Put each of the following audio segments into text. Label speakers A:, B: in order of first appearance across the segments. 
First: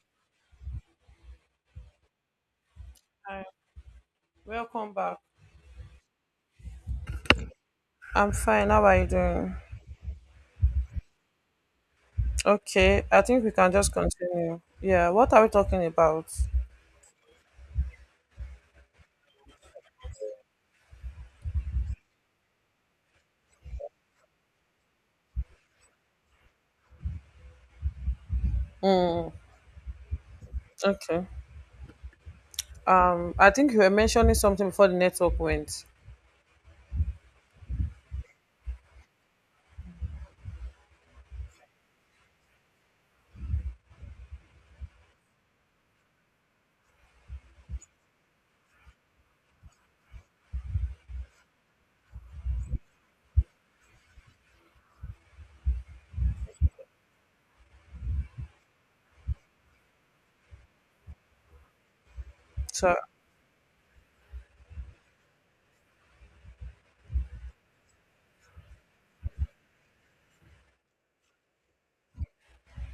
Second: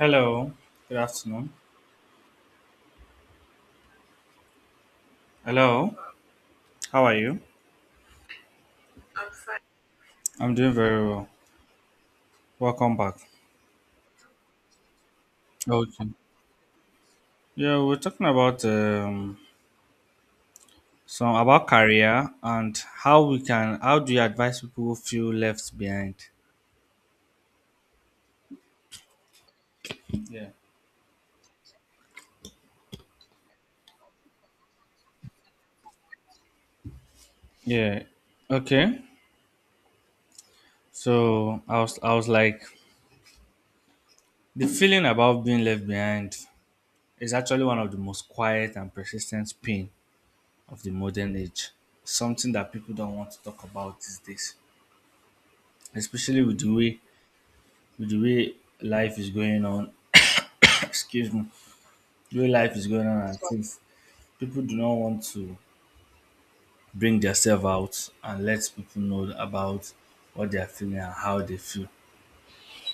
A: Hello, good afternoon.
B: Hi, welcome back.
A: Hello, how are you?
B: I'm fine. How are you doing?
A: I'm doing very well. Welcome
B: Okay,
A: back.
B: I think we can just continue. Yeah, what are we talking
A: Okay.
B: about?
A: Yeah, we're talking about some about career and how we can how do you advise people who feel left behind?
B: Mm,
A: Yeah.
B: okay. I think you were mentioning something before the network went.
A: Yeah. Okay. So I was like the feeling about being left behind is actually one of the most quiet and persistent pain of the modern age. Something that people don't want to talk about these days. Especially with the way life is going on, excuse me, the way life is
B: So,
A: going on, and things, people do not want to bring themselves out and let people know about what they are feeling and how they feel.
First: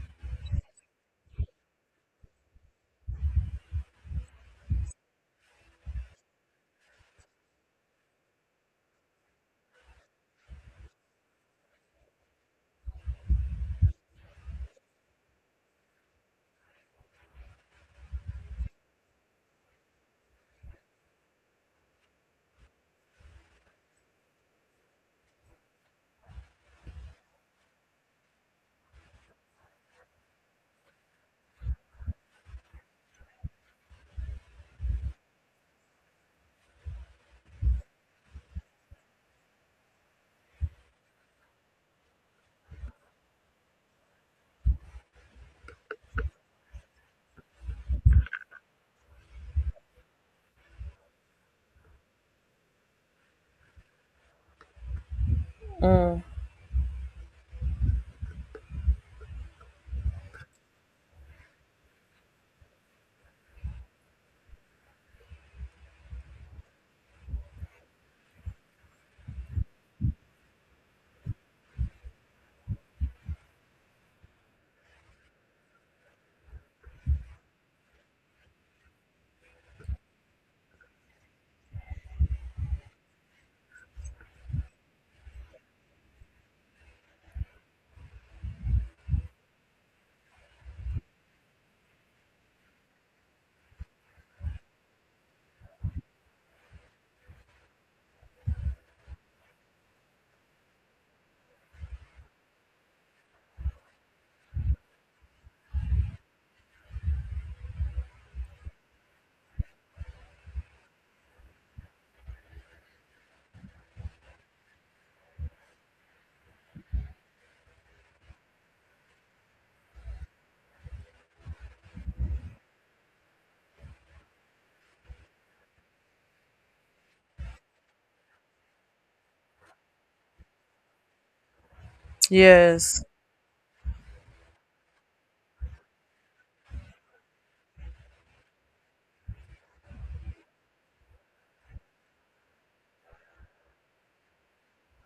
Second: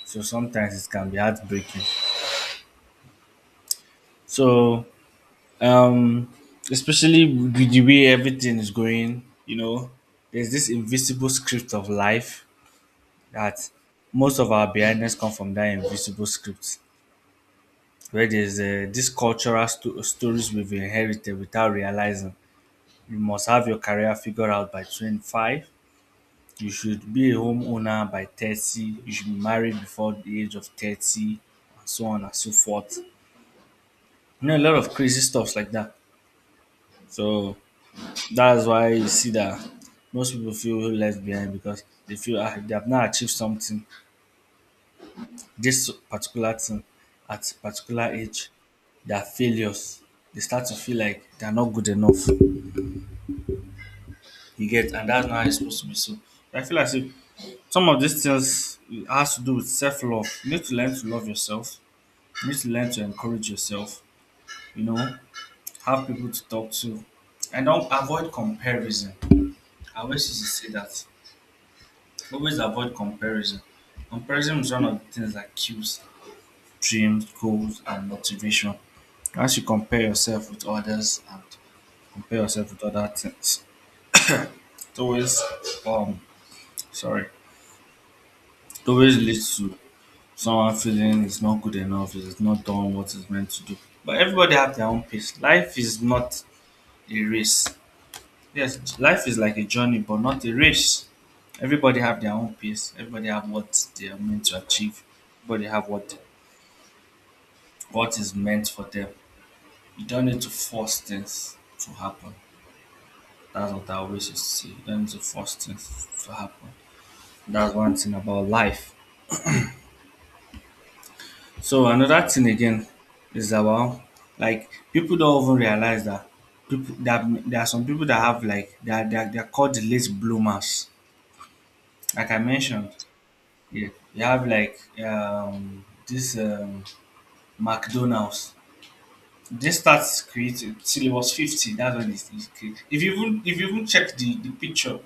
A: So sometimes it can be heartbreaking. So, um, Especially with the way everything is going, you know, there's this invisible script of life that most of our blindness come from that invisible script, where there's this cultural stories we've inherited without realizing. You must have your career figured out by 25. You should be a homeowner by 30. You should be married before the age of 30, and so on and so forth. You know, a lot of crazy stuffs like that. So that's why you see that most people feel left behind because they feel ah, they have not achieved something, this particular thing at a particular age, they are failures. They start to feel like they're not good enough. You get, and that's not how it's supposed to be. So
B: mm,
A: I feel like say, some of these things has to do with self love. You need to learn to love yourself. You need to learn to encourage yourself. You know, have people to talk to, and don't avoid comparison. I always used to say that. Always avoid comparison. Comparison is one of the things that kills dreams, goals, and motivation. Once you compare yourself with others and compare yourself with other things, it always um sorry, it always leads to some accident is not good enough, it is not done what it's meant to do. But everybody have their own pace. Life is not a race. Yes, life is like a journey, but not a race. Everybody have their own pace. Everybody have what they are meant to achieve. Everybody have what is meant for them. You don't need to force things to happen. That's what I always used to say. You don't need to force things to happen. That's one thing about life. So another thing again is about like people don't even realize that people that there are some people that have like they're called the late bloomers. Like I mentioned,
B: yes,
A: yeah, you have like this McDonald's. They start creating till it was 50. That's when it created. If you even check the picture,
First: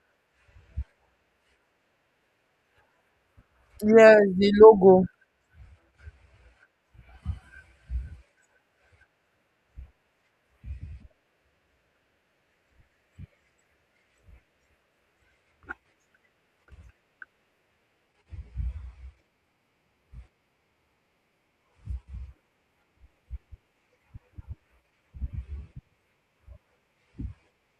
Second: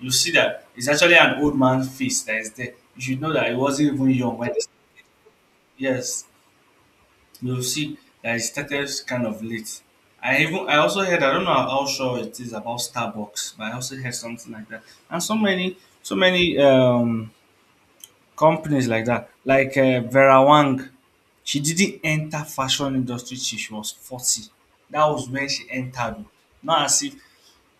A: you see that it's actually an old man's face that is there. You should know that it wasn't even
B: yes,
A: young
B: the
A: when
B: logo.
A: yes, you'll see that it started kind of late. I even I also heard I don't know how sure it is about Starbucks, but I also heard something like that. And so many companies like that, like Vera Wang, she didn't enter fashion industry till she was 40. That was when she entered. Oh. Not as if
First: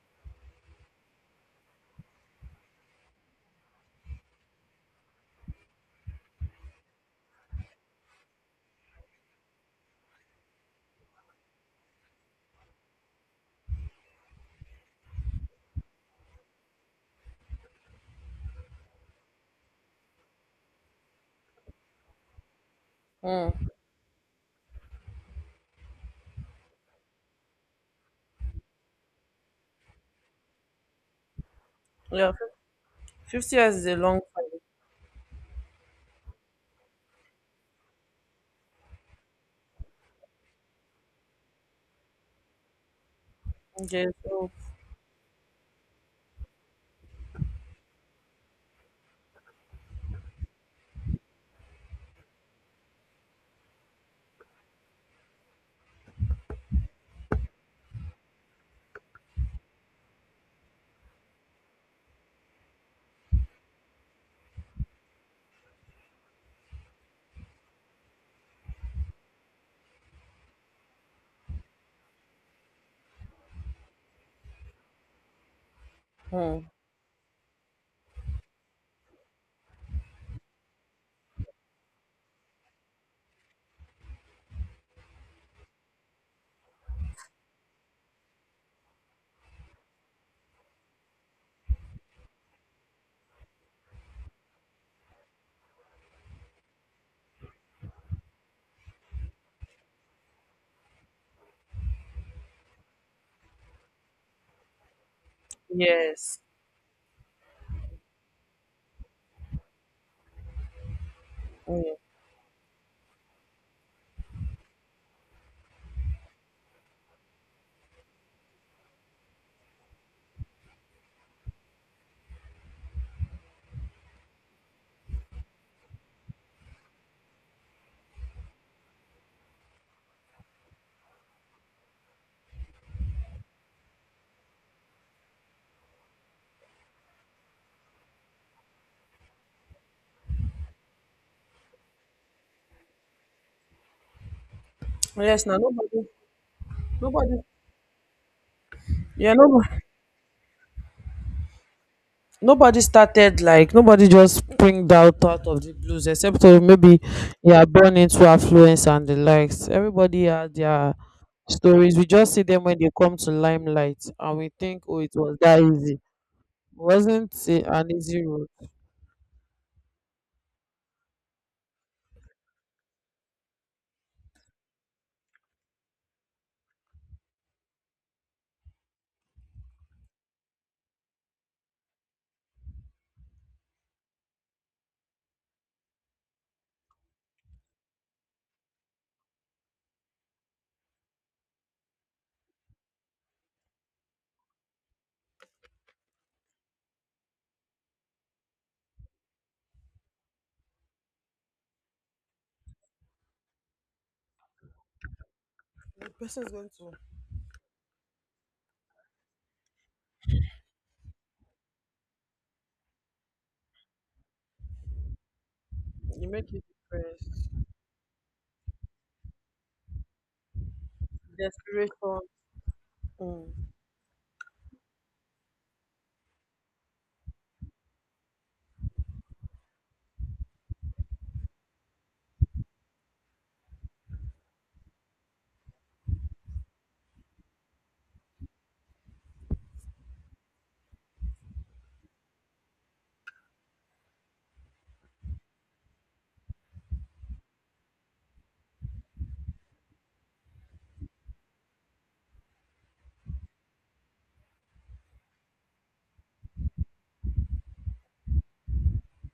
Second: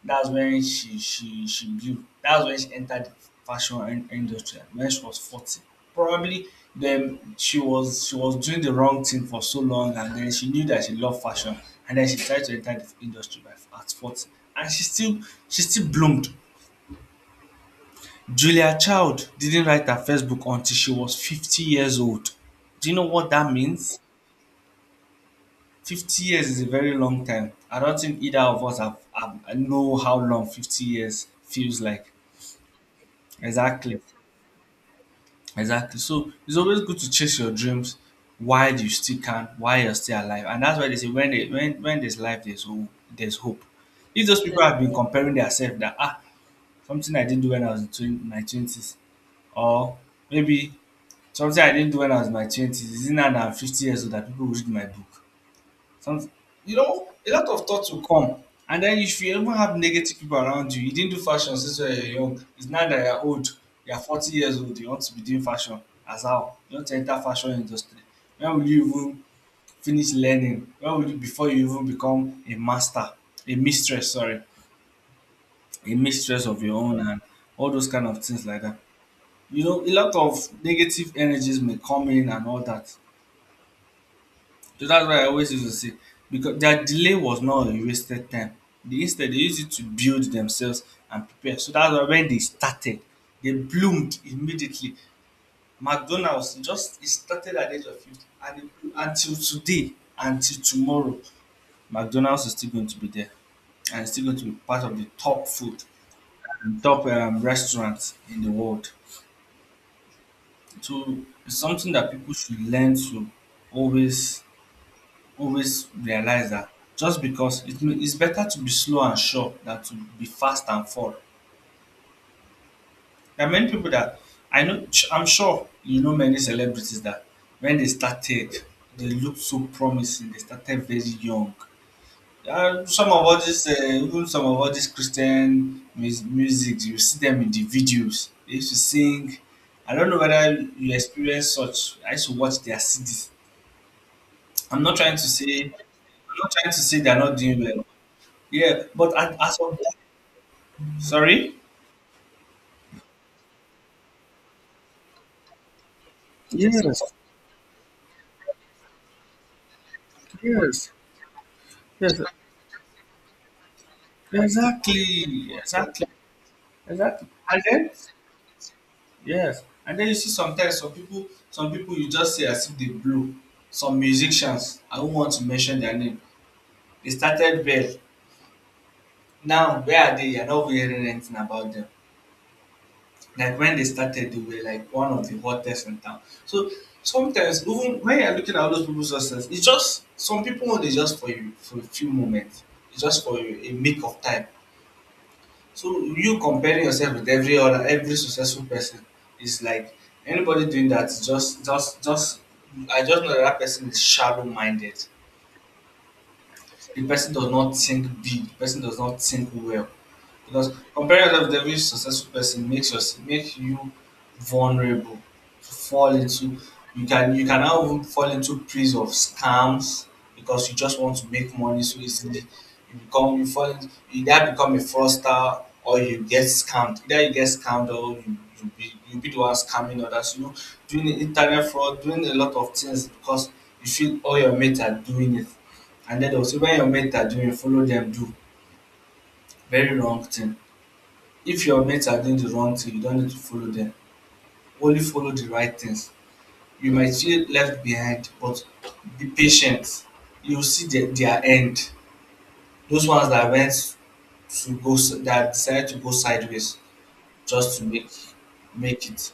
A: that's when she blew. That's when she entered the industry when she was 40. Probably then she was doing the wrong thing for so long, and then she knew that she loved fashion, and then she tried to enter the industry by at 40, and she still bloomed. Julia Child didn't write her first book until she was 50 years old. Do you know what that
B: Mm,
A: means? 50 years is a very long time. I don't think either of us have know how long 50 years feels like.
B: yeah, 50 years is a
A: Exactly.
B: long time.
A: Exactly. So it's always good to chase your dreams while you still can, while you're still alive. And that's why they say when they, when there's life, there's hope. There's hope.
B: Yes.
A: If those
B: So,
A: people have been comparing themselves that ah something I didn't do when I was in my twenties, or maybe something I didn't do when I was in my twenties, isn't that I'm 50 years old that people will read my book. Some, you know, a lot of thoughts will come. And then if you even have negative people around you, you didn't do fashion since you are young. It's now that you're old. You're 40 years old. You want to be doing fashion. As how? You want to enter fashion industry. When will you even finish learning? When will you, before you even become a a mistress, sorry, a mistress of
B: mm,
A: your own and all those kind of things like that. You know, a lot of negative energies may come in and all that. So that's why I always used to say because their delay was not a wasted time. They instead they used it to build themselves and prepare. So that's why when they started, they bloomed immediately. McDonald's just it started at the age of 50 and it blew until today, until tomorrow, McDonald's is still going to be there and it's still going to be part of the top food,
B: yes.
A: and top restaurants in the world. So it's something
B: Mm.
A: that people should learn to always always realize that just because it's better to be slow and sure than to be fast and fall. There are many people that I know, I'm sure you know many celebrities that when they started, they looked so promising. They started very young. And some of all this, even some of all this Christian music, you see them in the videos. They used to sing. I don't know whether you experience such. I used to watch their CDs. I'm not trying to
B: Yes. Now
A: say
B: nobody,
A: I'm not trying to say they're not
B: nobody.
A: doing well. Yeah, but
B: Yeah,
A: at, as of
B: nobody.
A: sorry,
B: Nobody started like nobody just springed out of the blues except maybe
A: yes,
B: you are born into affluence and the likes. Everybody had their
A: yes,
B: stories. We
A: yes,
B: just see them when they come to limelight and we think, oh, it was
A: exactly,
B: that easy.
A: exactly,
B: It
A: exactly.
B: wasn't
A: And
B: an
A: then,
B: easy road.
A: yes, and then you see sometimes some people you just see as if they blew. Some musicians, I won't want to mention their name. They started well. Now where are they? You're not hearing anything about them, like when they started, they were like one of the hottest in town. So sometimes, even when you're looking at all those people's success, it's just some people want it just for you for a few moments, it's just for you a make of time. So you comparing yourself with every successful person is like anybody doing that is just just I just know that, that person is shallow minded.
B: The person is going to
A: The person does not think big. The person does not think well. Because comparing yourself with every successful person makes us make you vulnerable to fall
B: you
A: into
B: make you
A: you can you
B: depressed
A: can now even fall into prison of scams because you just want to make money so
B: desperation.
A: easily. You become you
B: Mm.
A: fall into, you either become a fraudster or you get scammed. Either you get scammed or you be the one scamming others. You know, doing internet fraud, doing a lot of things because you feel all your mates are doing it. And then also when your mates are doing, you follow them do very wrong thing. If your mates are doing the wrong thing, you don't need to follow them. Only follow the right things. You might feel left behind, but be patient. You'll see their end. Those ones that went to that decided to go sideways just to make it.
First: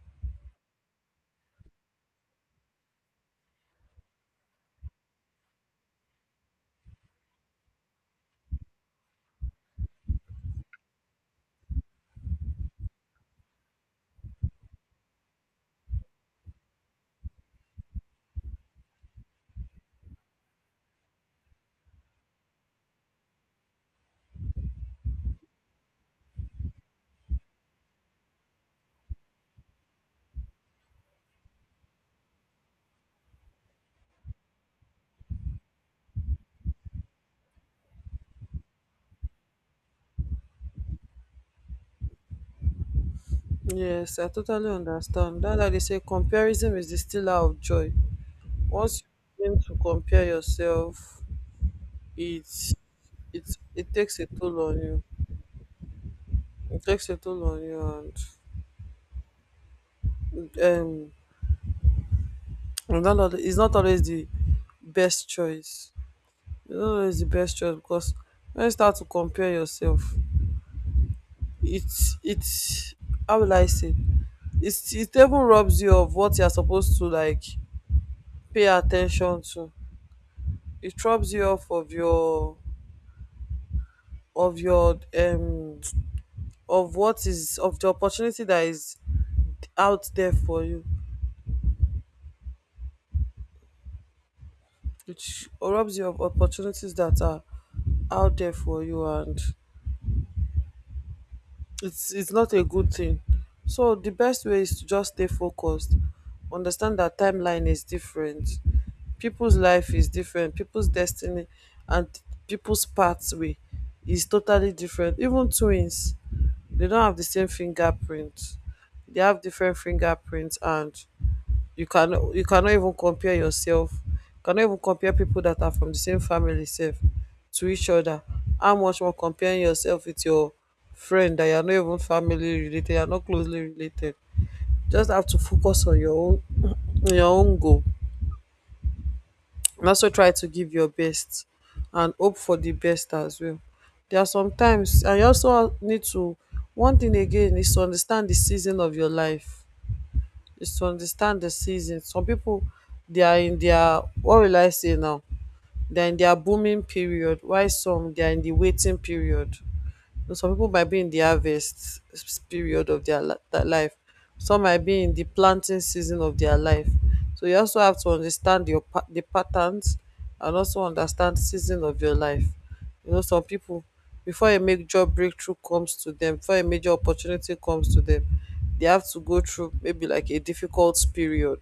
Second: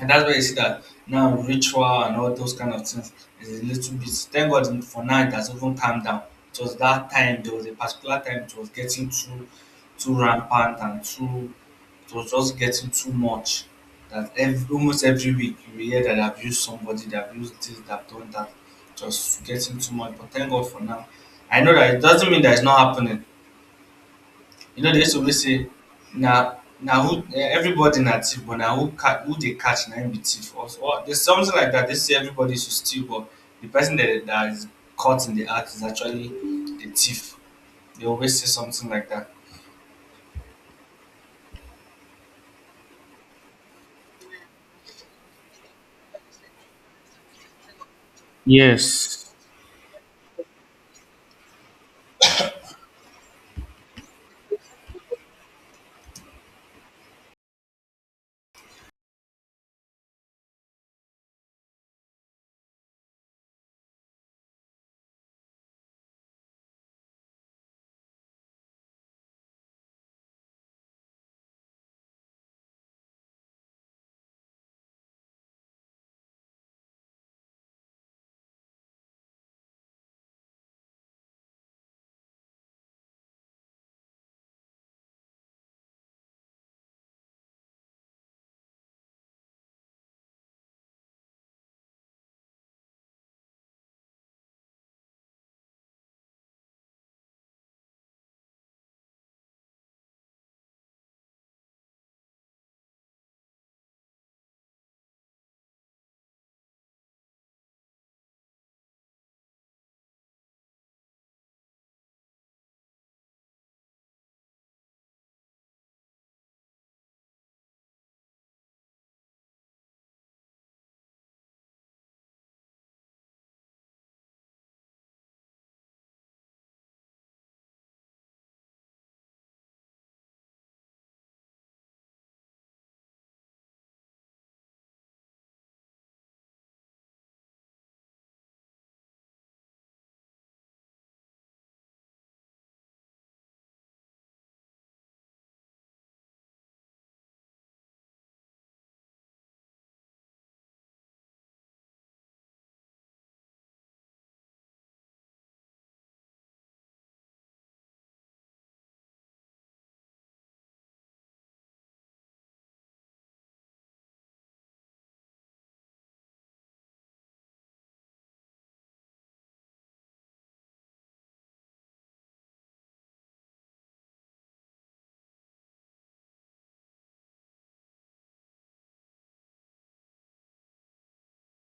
A: And that's why you see that now ritual and all those kind of things is a little bit. Thank God for now it has even calmed down. It was that time there was a particular time it was getting too rampant and too it was just getting too much. That every almost every week you will hear that I've used somebody, that I've used this, that I've done that. Just getting too much. But thank God for now. I know that it doesn't mean that it's not happening. You know, they used to always say, now who eh, everybody na thief, but now who who they catch na him be thief. Or there's something like that. They say everybody should steal, but the person that is caught in the act is actually the thief. They always say something like that.
B: Yes, I totally understand. That's why they say comparison is the stealer of joy. Once you
A: Yes.
B: begin to compare yourself, it it takes a toll on you. It takes a toll on you, and not al- it's not always the best choice. It's not always the best choice because when you start to compare yourself, it's how will I say? It even robs you of what you're supposed to like pay attention to. It robs you off of your of your um of what is of the opportunity that is out there for you, which robs you of opportunities that are out there for you, and it's not a good thing. So the best way is to just stay focused, understand that timeline is different, people's life is different, people's destiny and people's pathway is totally different. Even twins, they don't have the same fingerprint, they have different fingerprints, and you cannot even compare yourself. You cannot even compare people that are from the same family sef to each other. How much more comparing yourself with your friend that you are not even family related, you are not closely related. Just have to focus on your own on your own goal, and also try to give your best and hope for the best as well. There are sometimes and you also need to, one thing again is to understand the season of your life, is to understand the season. Some pipu, they are in their what will I say now, they are in their booming period, while some they are in the waiting period. Some people might be in the harvest period of their their life. Some might be in the planting season of their life. So you also have to understand the patterns, and also understand season of your life. You know, some people before a major breakthrough comes to them, before a major opportunity comes to them, they have to go through maybe like a difficult period.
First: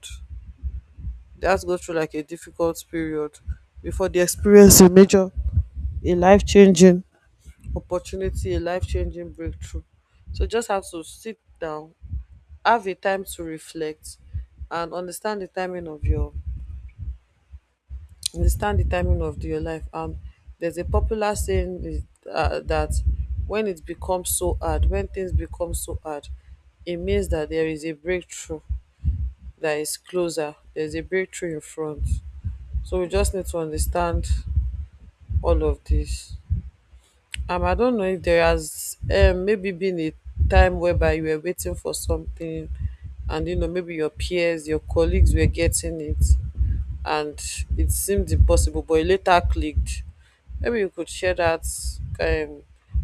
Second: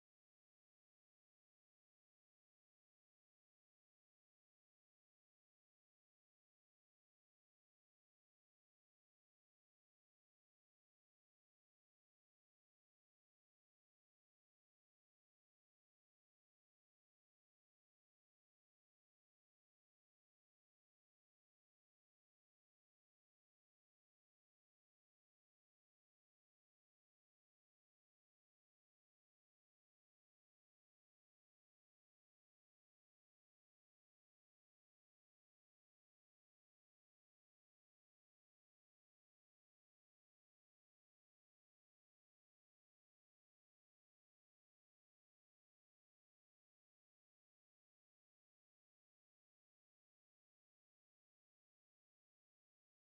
B: They have to go through like a difficult period before they experience a major, a life changing opportunity, a life changing breakthrough. So just have to sit down, have a time to reflect, and understand the timing of your life. And there's a popular saying is, that when it becomes so hard, when things become so hard, it means that there is a breakthrough that is closer. There's a breakthrough in front. So we just need to understand all of this. I don't know if there has maybe been a time whereby you were waiting for something, and maybe your peers, your colleagues were getting it, and it seemed impossible but it later clicked. Maybe you could share that, um,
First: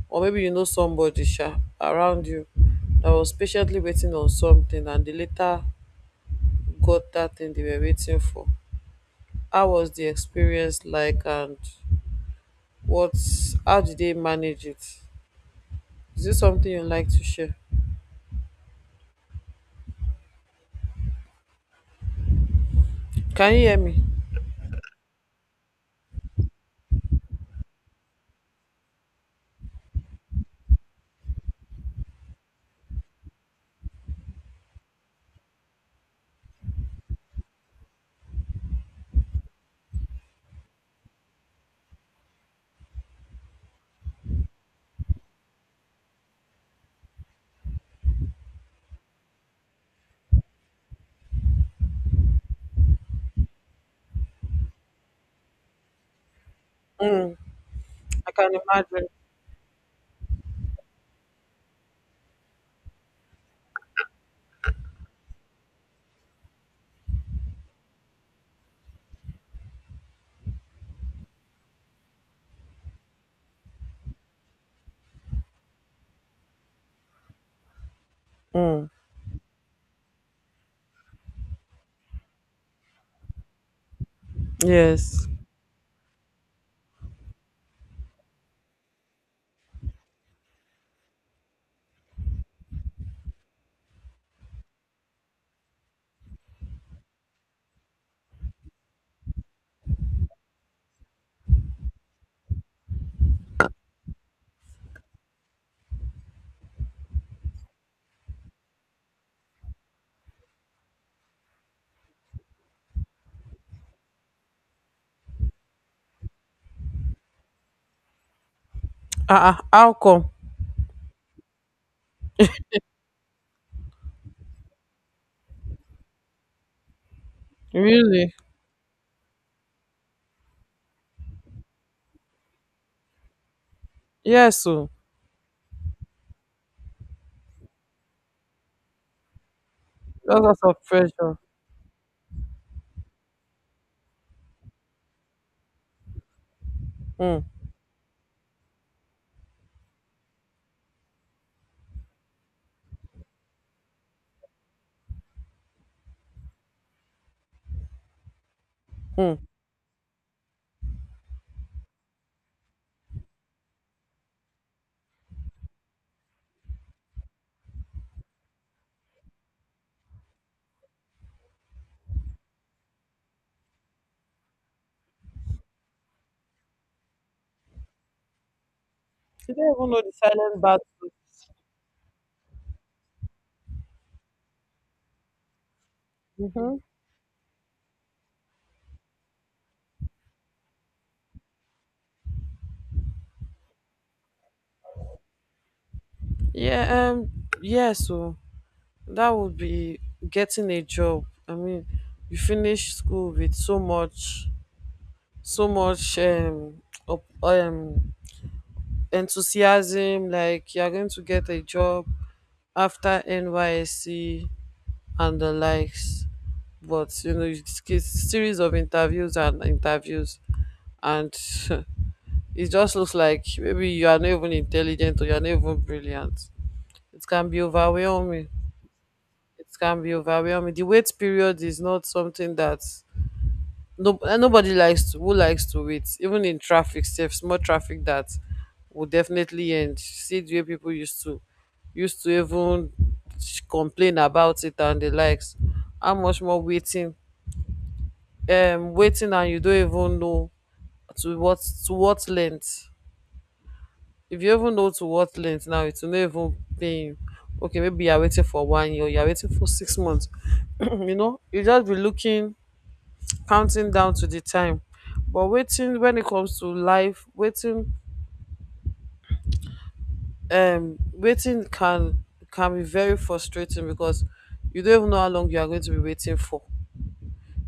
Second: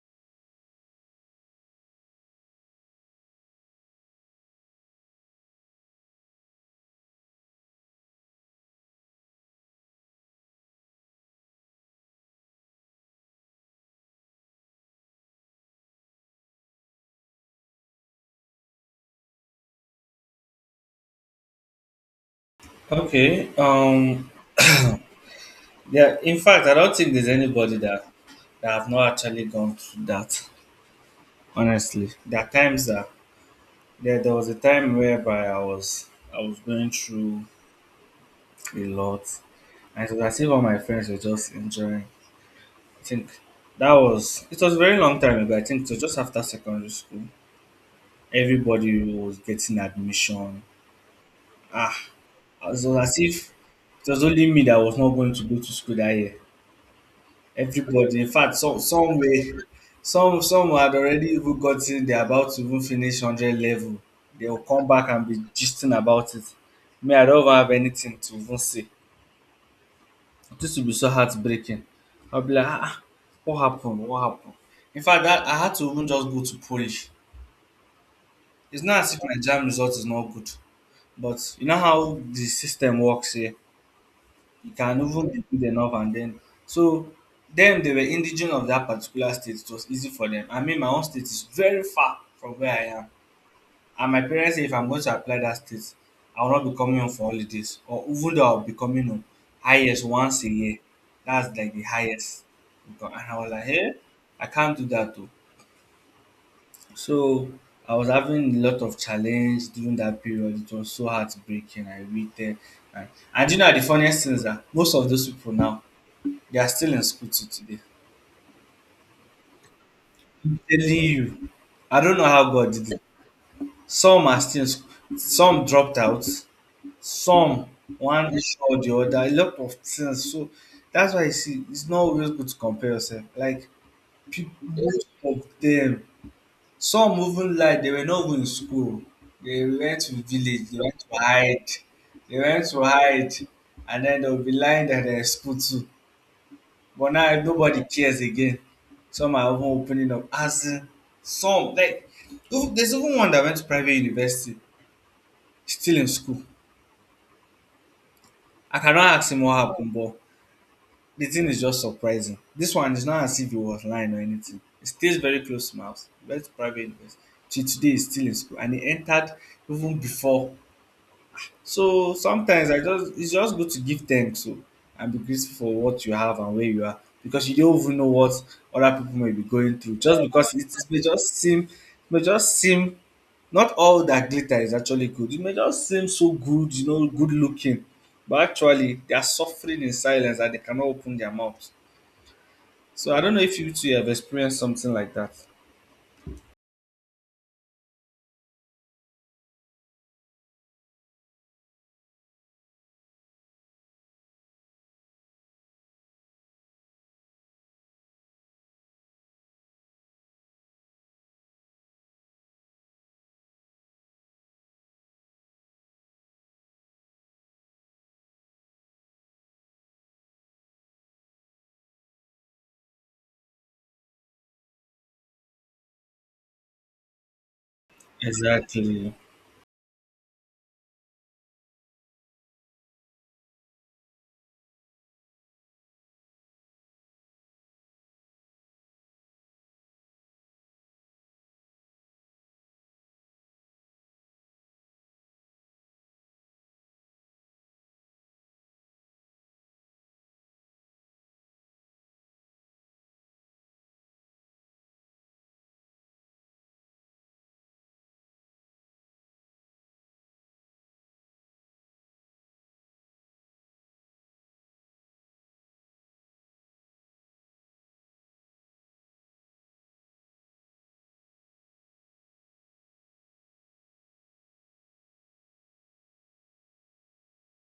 B: or maybe you know somebody around you that was patiently waiting on something and they later got that thing they were waiting for. How was the experience like, and what how did they manage it? Is this something you like to share?
A: Okay.
B: Can you hear me?
A: Um, yeah, in fact, I don't think there's anybody that that have not actually gone through that. Honestly, there are times that there was a time whereby I was going through a lot, and it was as if all my friends were just enjoying. I think that was it was a very long time ago. I think it was just after secondary school. Everybody was getting admission. Ah, it was as if it was only me that was not going to go to school that year.
B: Mm,
A: Everybody, in
B: I can
A: fact, some
B: imagine.
A: some way, some had already even gotten. They're about to even finish hundred level. They will come back and be gisting about it. Me, I don't even have anything to even say. This will be so heartbreaking. I'll be like, ah, ah, what happened? What happened? In fact, that, I had to even just go to Polish. It's
B: Mm,
A: not as if my jam result is not good, but you know how the system works here. You can
B: yes.
A: even be good enough and then so them they were indigenous of that particular state. It was easy for them. I mean my own state is very far from where I am. And my parents say if I'm going to apply that state, I will not be coming home for holidays. Or even though I'll be coming home highest once a year. That's like the highest. Because- and I was like, hey, I can't do that too. So I was having a lot of challenge during that period. It was so heartbreaking. I waited. And, and do you know the funniest things are most of those people now they are still in school till today.
B: Ah. How come?
A: I'm telling you, I don't know how God did it. Some are still in school. Some dropped out. Some one
B: Really?
A: issue or the other. A lot of things. So that's why you see, it's not always good to compare yourself. Like people,
B: Yes, so
A: most of them, some even like they were not even in school. They went to
B: that's lots
A: village. They
B: of
A: went to
B: pressure.
A: hide. They went to hide, and then they'll be lying that they're in school too. But now
B: Mm,
A: nobody cares again. Some are even opening up. As in, some like even- there's even one that went to private university, still in school. I cannot ask
B: mm.
A: him what happened, but the thing is just surprising. This one is not as if he was lying or anything. He stays very close to my house. He went to private university. Till today, he's still in school, and he entered even before. So sometimes I just it's just good to give thanks to, and be grateful for what you have and where you are because you don't even know what other people may be
B: You don't
A: going
B: even
A: through.
B: know the
A: Just because
B: silent
A: it
B: battle.
A: may just seem not all that glitter is actually good. It may just seem so good,
B: Mm-hmm.
A: you know, good looking, but actually they are suffering in silence and they cannot open their mouth. So I don't know if you two have experienced something like that.
B: Yeah, yeah, so that would be getting a job. I mean, you finish school with so much, up, um enthusiasm, like you're going to get a job after NYSC and the likes. But it's series of interviews and interviews, and it just looks like maybe you are not even intelligent or you are not even brilliant. It can be overwhelming.
A: Exactly.
B: It can be overwhelming. The wait period is not something that no eh, nobody likes to who likes to wait even in traffic, safe small traffic that will definitely end. See the way people used to even complain about it and the likes. How much more waiting, waiting, and you don't even know to what to what length. If you even know to what length now, it will not even pay you. Okay, maybe you're waiting for one year, you're waiting for 6 months, you just be looking, counting down to the time. But waiting, when it comes to life, waiting, waiting can be very frustrating because you don't even know how long you are going to be waiting for.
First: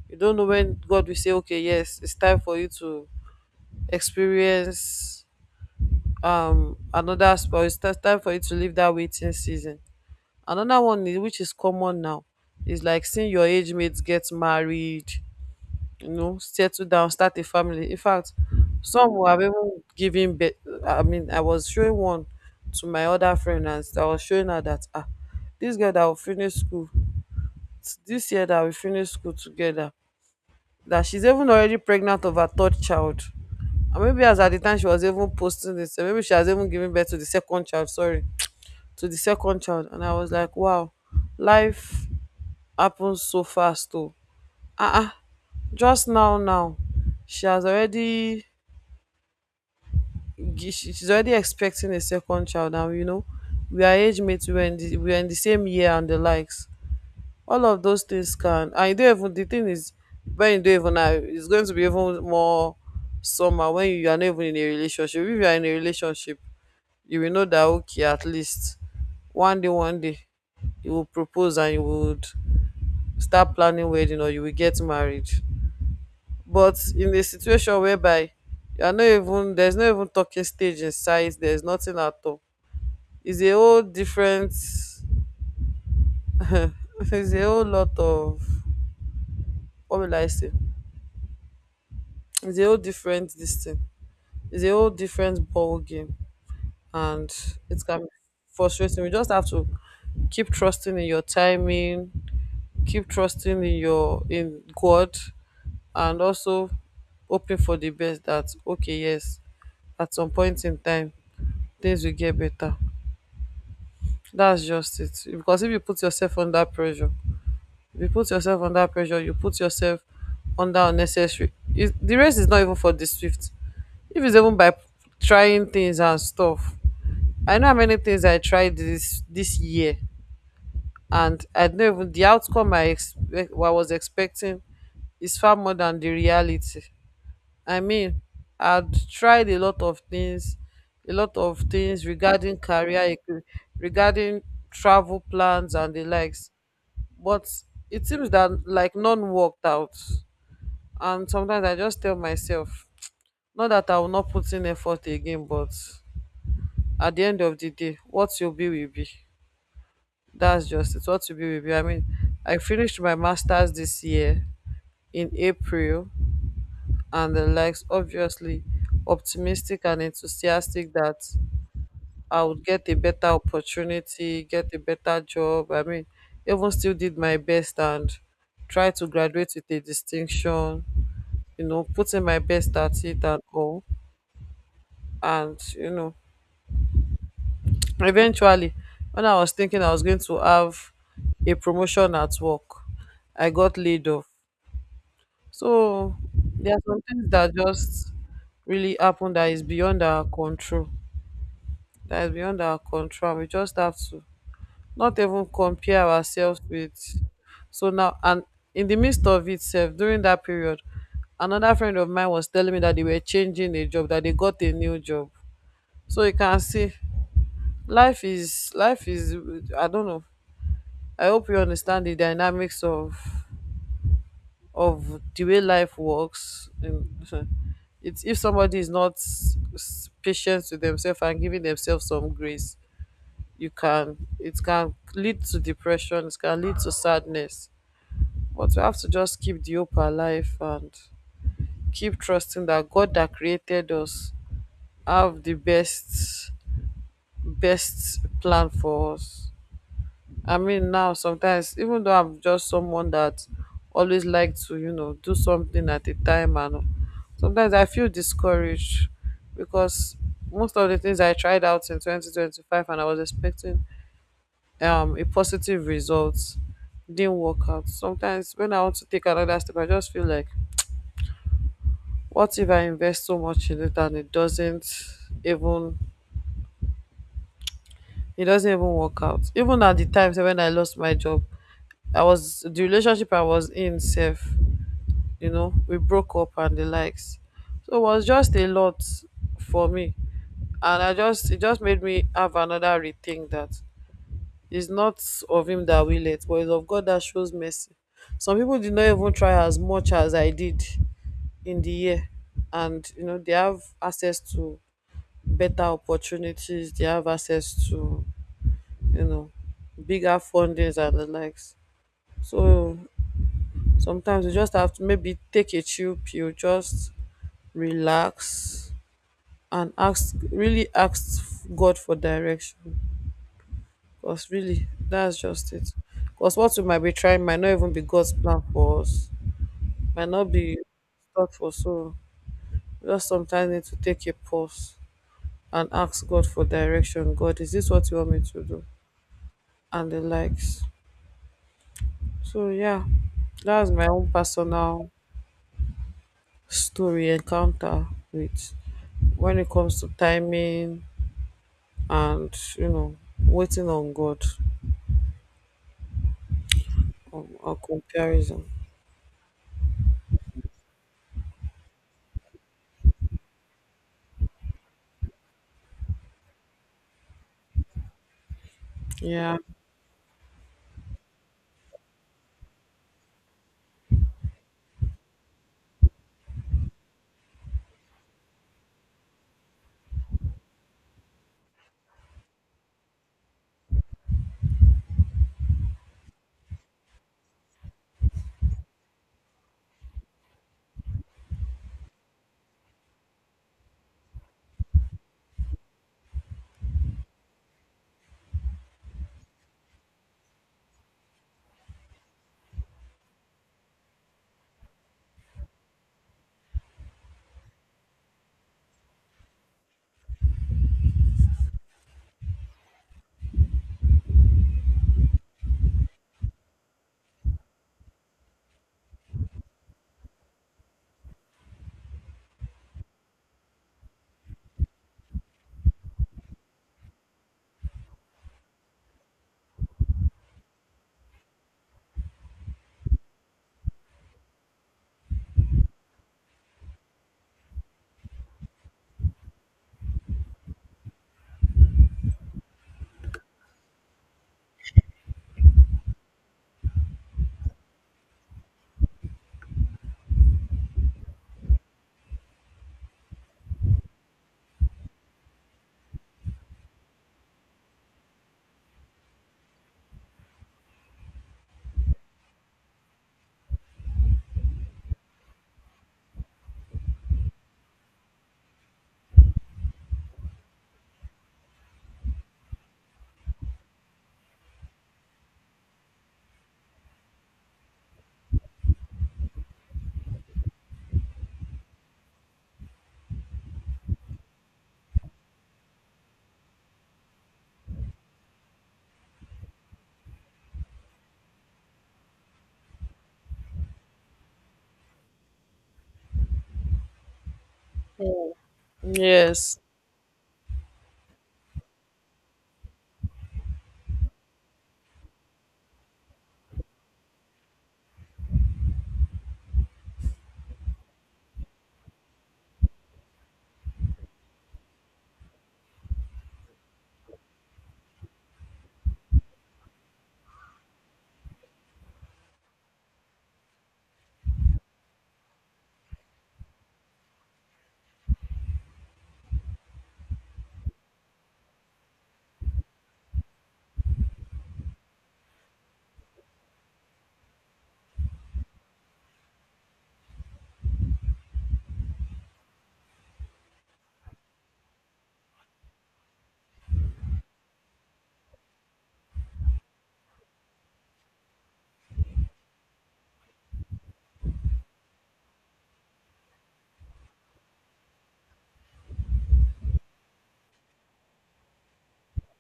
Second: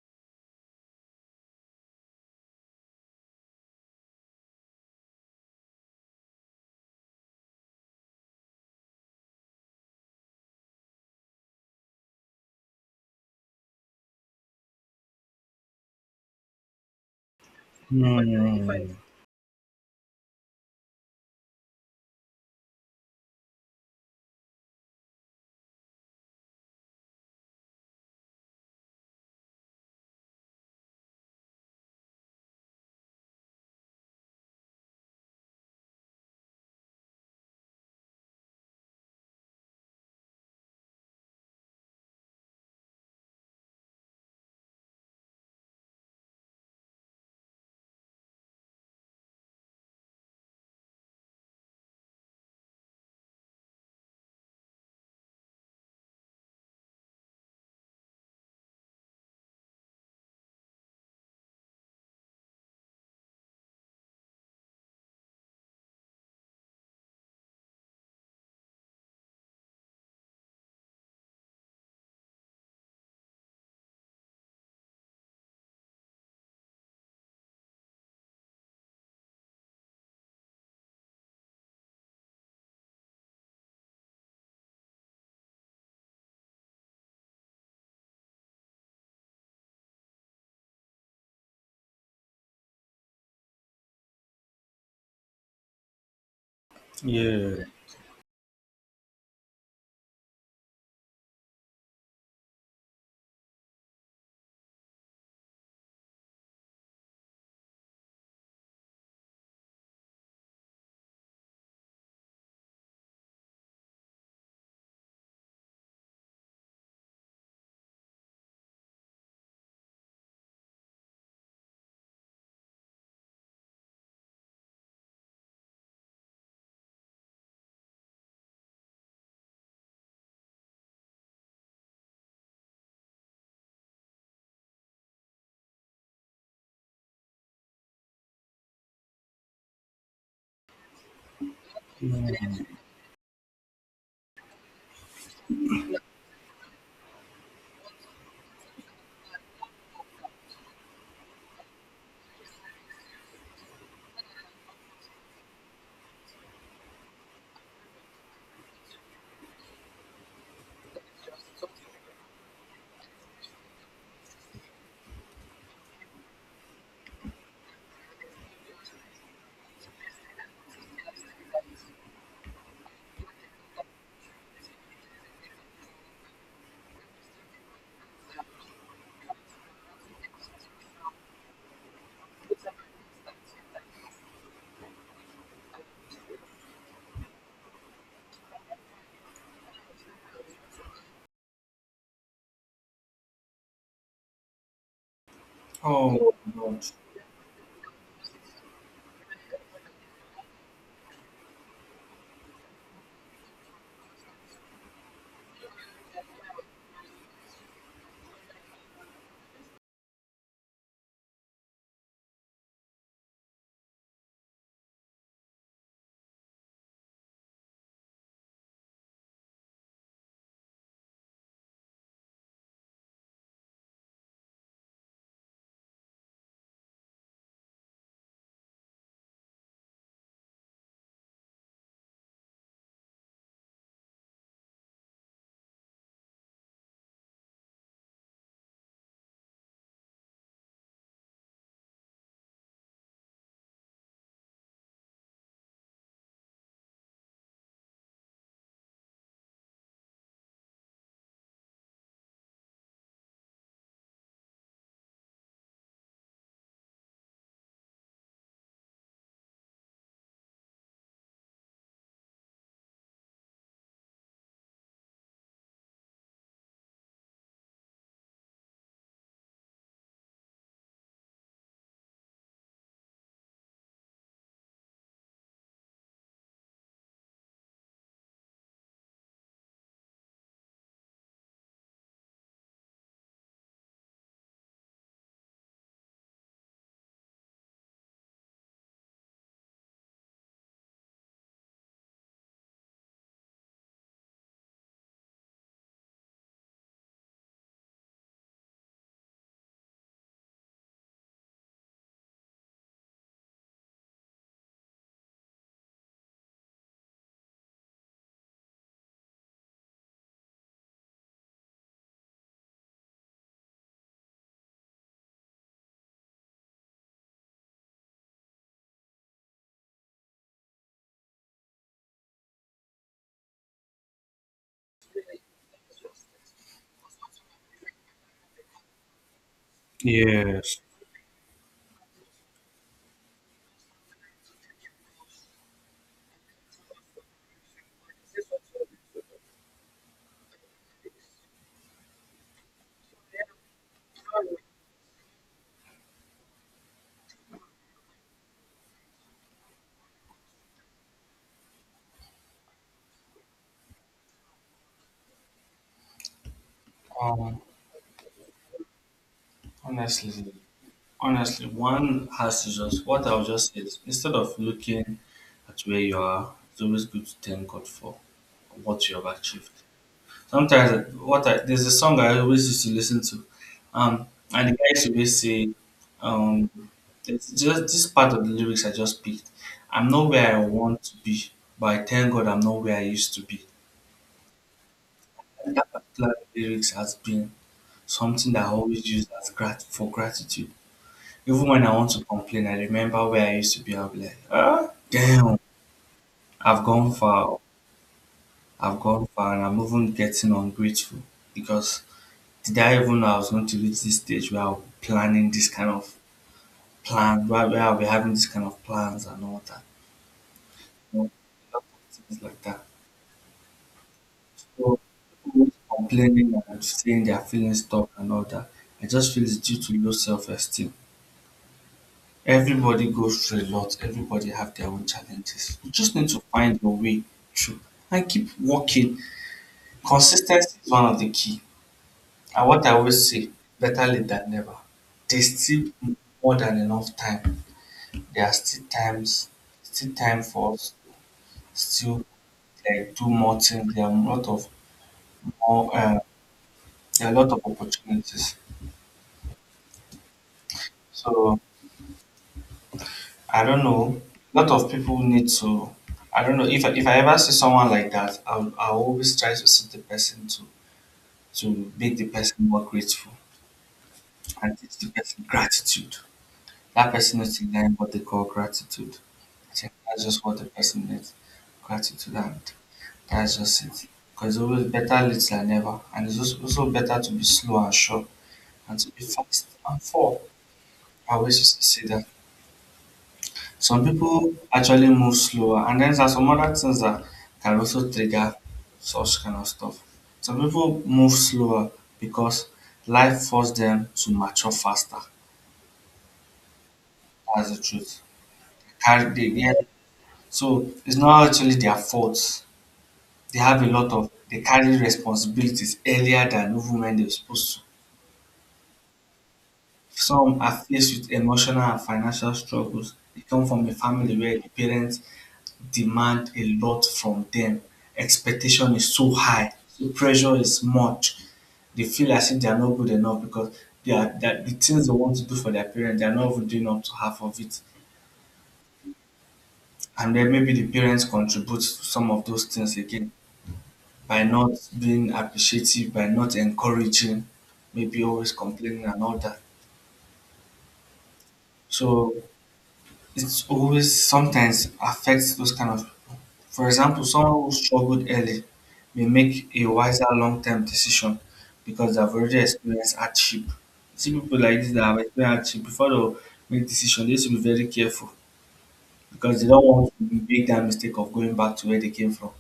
B: You don't know when God will say okay, yes, it's time for you to experience, another spoil, time for you to leave that waiting season. Another one is, which is common now, is like seeing your age mates get married, settle down, start a family. In fact,
A: Hmm.
B: some will have even given birth. I mean, I was showing one to my other friend, and I was showing her that, this girl that will finish school this year, that we finish school together, that she's even already pregnant of her third child. And maybe as at the time she was even posting this, maybe she has even given birth to the second child, sorry, to the second child. And I was like, wow, life happens so fast though. Uh-uh. Just now she has already she's already expecting a second child. And we are age mates, we are in the same year and the likes. All of those things can, and you don't even, the thing is, when you don't even now it's going to be even more summer when you are not even in a relationship. If you are in a relationship, you will know that okay, at least one day, one day you will propose, and you would start planning wedding, or you will get married. But in a situation whereby you are not even, there's no even talking stage inside, there's nothing at all, it's a whole different it's a whole lot of, what will I say, it's a whole different this thing, it's a whole different ball game. And
A: Yeah.
B: it can be frustrating. You just have to keep trusting in your timing, keep trusting in God, and also hoping for the best, that okay, yes, at some point in time, things will get better. That's just it. Because if you put yourself under pressure, if you put yourself under pressure, you put yourself under unnecessary. It, the race is not even for the swift. If it's even by trying things and stuff, I know how many things I tried this year, and I know even the outcome I expect, what I was expecting is far more than the reality. I mean, I'd tried a lot of things, a lot of things regarding career, regarding travel plans and the likes. But it seems that like none worked out. And sometimes I just tell myself, not that I will not put in effort again, but at the end of the day, what you'll be will be. That's just it. What you'll be will be. I mean, I finished my master's this year in April and the likes, obviously optimistic and enthusiastic that I would get a better opportunity, get a better job. I mean, even still did my best and try to graduate with a distinction, you know, putting my best at it and all. And, eventually, when I was thinking I was going to have a promotion at work, I got laid off. So
A: Oh my
B: there are
A: God.
B: some things that just really happen that is beyond our control. That is beyond our control. We just have to not even compare ourselves with. So now, and in the midst of itself, during that period, another friend of mine was telling me that they were changing a job, that they got a new job. So you can see, life is, life is. I don't know. I hope you understand the dynamics of the way life works. And it's if somebody is not patient with themselves and giving themselves some grace, you can it can lead to depression, it can lead to sadness. But we have to just keep the hope alive, and keep trusting that God that created us have the best, best plan for us. I mean, now sometimes, even though I'm just someone that always like to, do something at a time, and sometimes I feel discouraged because most of the things I tried out in 2025 and I was expecting a positive result didn't work out. Sometimes when I want to take another step, I just feel like, what if I invest so much in it and even it doesn't even work out? Even at the times when I lost my job, I was the relationship I was in safe, you know, we broke up and the likes. So it was just a lot for me. And I just it just made me have another rethink that it's not of him that will it, but it's of God that shows mercy. Some people did not even try as much as I did in the year, and they have access to better opportunities. They have access to, you know bigger fundings and the likes. So sometimes you just have to maybe take a chill pill, just relax and ask, really ask God for direction. Because really, that's just it. Because what we might be trying might not even be God's plan for us, might not be
A: Yes.
B: thought for. So we just sometimes need to take a pause and ask God for direction. God, is this what you want me to do? And the likes. So yeah, that's my own personal story encounter with when it comes to timing, and you know waiting on God, or comparison.
A: Honestly, honestly, one has to just what I'll just say is instead of looking at where you are, it's always good to thank God for what you have
B: Yeah.
A: achieved. Sometimes what I there's a song I always used to listen to, um, and the guys always say, um, it's just this part of the lyrics I just picked. I'm not where I want to be, but I thank God I'm not where I used to be. That particular lyrics has been something that I always use as grat for gratitude. Even when I want to complain, I remember where I used to be. I'll be like, ah, damn, I've gone far. I've gone far, and I'm even getting ungrateful because did I even know I was going to reach this stage where I'll be planning this kind of plan, where I'll be having this kind of plans and all that? You know, a lot of things like that. So, people always complaining and saying their feeling stuck and all that. I just feel it's due to low self esteem. Everybody goes through a lot. Everybody have their own challenges. You just need to find your way through and keep working. Consistency is one of the key. And what I always say, better late than never. There's still more than enough time. There are still times, still time for us. Still, like do more things. There are a lot of more. There are a lot of opportunities. So I don't know. A lot of people need to. I don't know if I ever see someone like that, I'll always try to see the person to make the person more grateful and teach the person gratitude. That person needs to learn what they call gratitude. I think that's just what the person needs, gratitude, and that's just it. Because it's always better late than never, and it's also also better to be slow and sure, and to be fast and fall. I always used to say that. Some people actually move slower, and then there are some other things that can also trigger such kind of stuff. Some people move slower because life forced them to mature faster. That's the truth. Carry they, yeah.
B: Yes.
A: So it's not actually their fault. They have a lot of they carry responsibilities earlier than even when they're supposed to. Some are faced with emotional and financial struggles. They come from a family where the parents demand a lot from them. Expectation is so high, the pressure is much. They feel as if they are not good enough because they are that the things they want to do for their parents, they are not even doing up to half of it. And then maybe the parents contribute to some of those things again by not being appreciative, by not encouraging, maybe always complaining and all that. So it's always sometimes affects those kind of. For example, someone who struggled early may make a wiser long term decision because they've already experienced hardship. See people like this that have experienced hardship before they make decision, they should be very careful because they don't want to make that mistake of going back to where they came from.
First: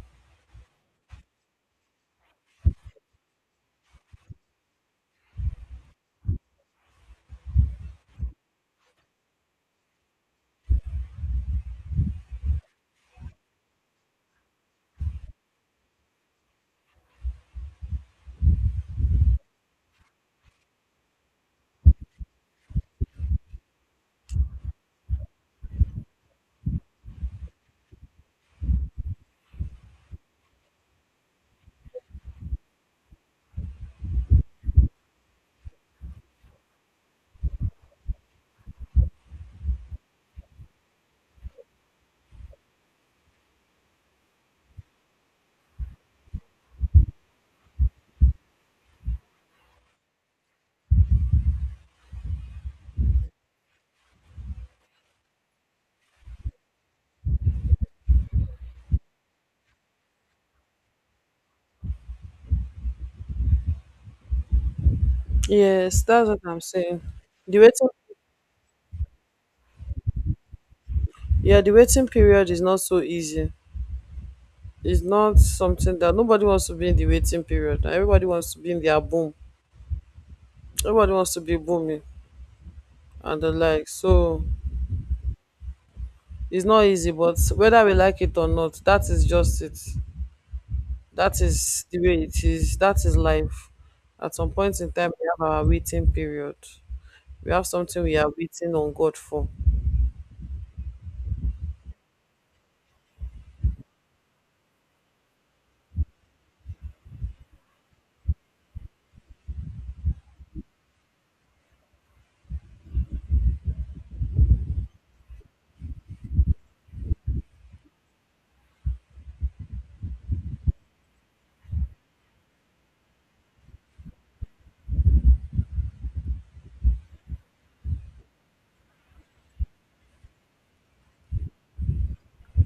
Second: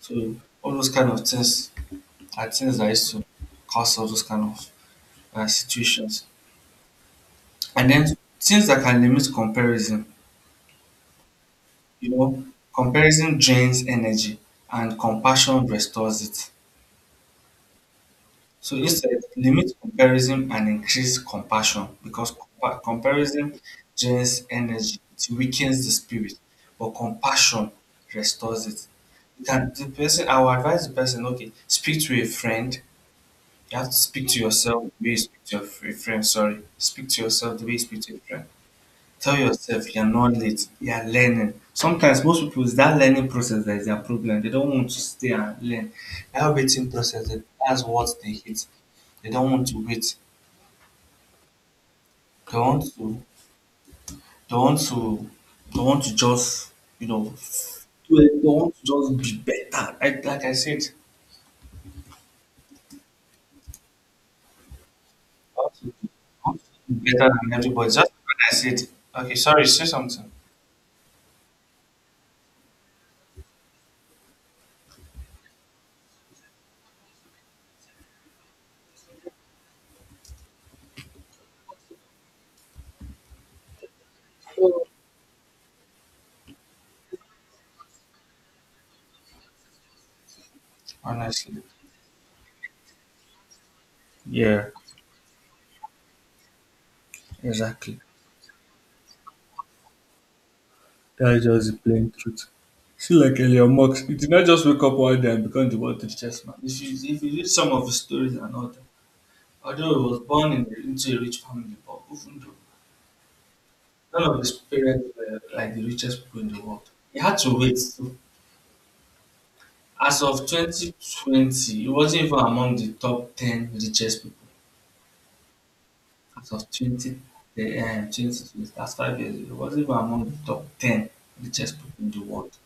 A: So all those kind of things are things that used to cause all those kind of situations. And then things that can limit comparison, you know, comparison drains energy and compassion restores it. So you said limit comparison and increase compassion because compa- comparison drains energy, it weakens the spirit, but compassion restores it. You can the person I will advise the person, okay, speak to a friend. You have to speak to yourself the way you speak to your fr- friend, sorry. Speak to yourself the way you speak to a friend. Tell yourself you're not late, you're learning. Sometimes most people is that learning process that is their problem. They don't want to stay and learn. That waiting process that- that's what they hate. They don't want to wait. They want to they want to they want to just you know do it. They want to just be better. Like I said, they want to
B: Yes,
A: be they
B: that's what
A: want
B: I'm
A: to
B: saying.
A: be better than
B: The
A: everybody.
B: waiting,
A: Just when I said okay, sorry, say something.
B: yeah, the waiting period is not so easy. It's not something that, nobody wants to be in the waiting period. Everybody wants to be in their boom. Everybody wants to be booming and the like. So it's not easy, but whether we like it or not, that is just it. That
A: Honestly.
B: is the way it is. That is life. At some
A: Yeah,
B: point in time, we have our waiting period. We have
A: exactly.
B: something we are waiting on God for.
A: That's just the plain truth. See, like Elon Musk, he did not just wake up one day and become the world's richest man. If you read some of his stories and all that, although he was born in, into a rich family, but even though none of his parents were like the richest people in the world, he had to wait. So as of 2020, he wasn't even among the top 10 richest people. As of 20, the, 2020, that's 5 years ago, he wasn't even among the top 10 richest people in the world.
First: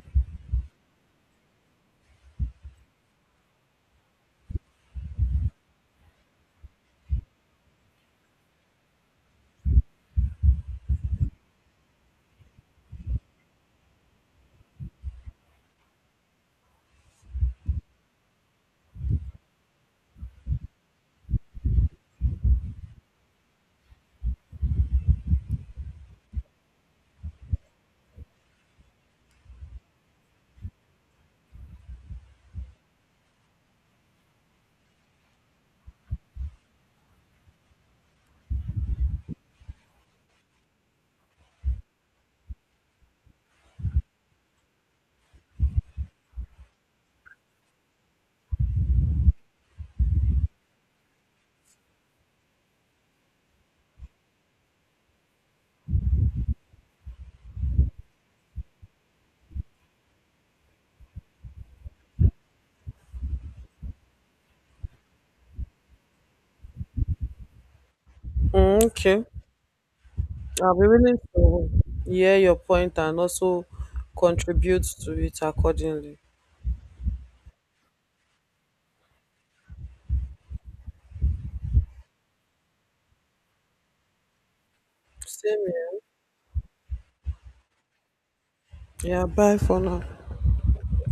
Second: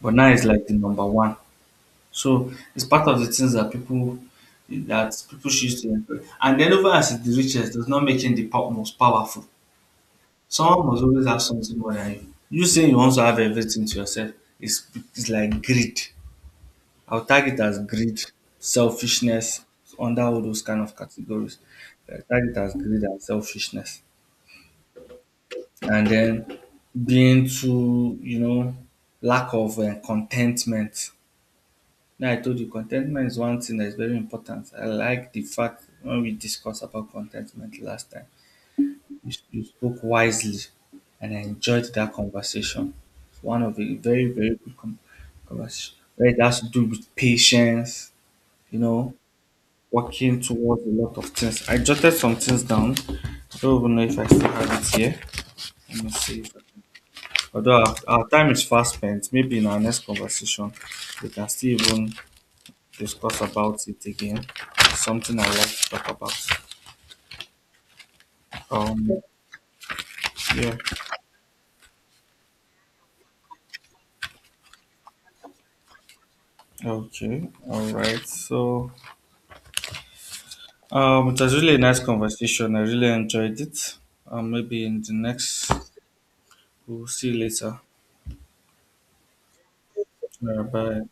A: But now he's like the number one. So it's part of the things that people choose to enjoy. And then over as the richest does not make him the po- most powerful. Someone must always have something more than you. You saying you want to have everything to yourself is it's like greed. I'll tag it as greed, selfishness, under all those kind of categories. I tag it as greed and selfishness. And then being too, you know, lack of contentment. Now I told you contentment is one thing that is very important. I like the fact when we discussed about contentment last time, you, you spoke wisely, and I enjoyed that conversation. It's one of the very very good com- conversation. Where it has to do with patience, you know, working towards a lot of things. I jotted some things down. I don't even know if I still have it here. Let me see. If, I- although our time is fast spent, maybe in our next conversation we can still even discuss about it again. Something I like to talk about.
B: Mm,
A: Um,
B: okay.
A: yeah.
B: I'll be willing to hear your point and also contribute to it accordingly.
A: Okay. All right. So, it was really a nice conversation. I really enjoyed it. Maybe in the
B: Same
A: next,
B: here.
A: we'll see you later.
B: Yeah, bye for now.
A: Bye.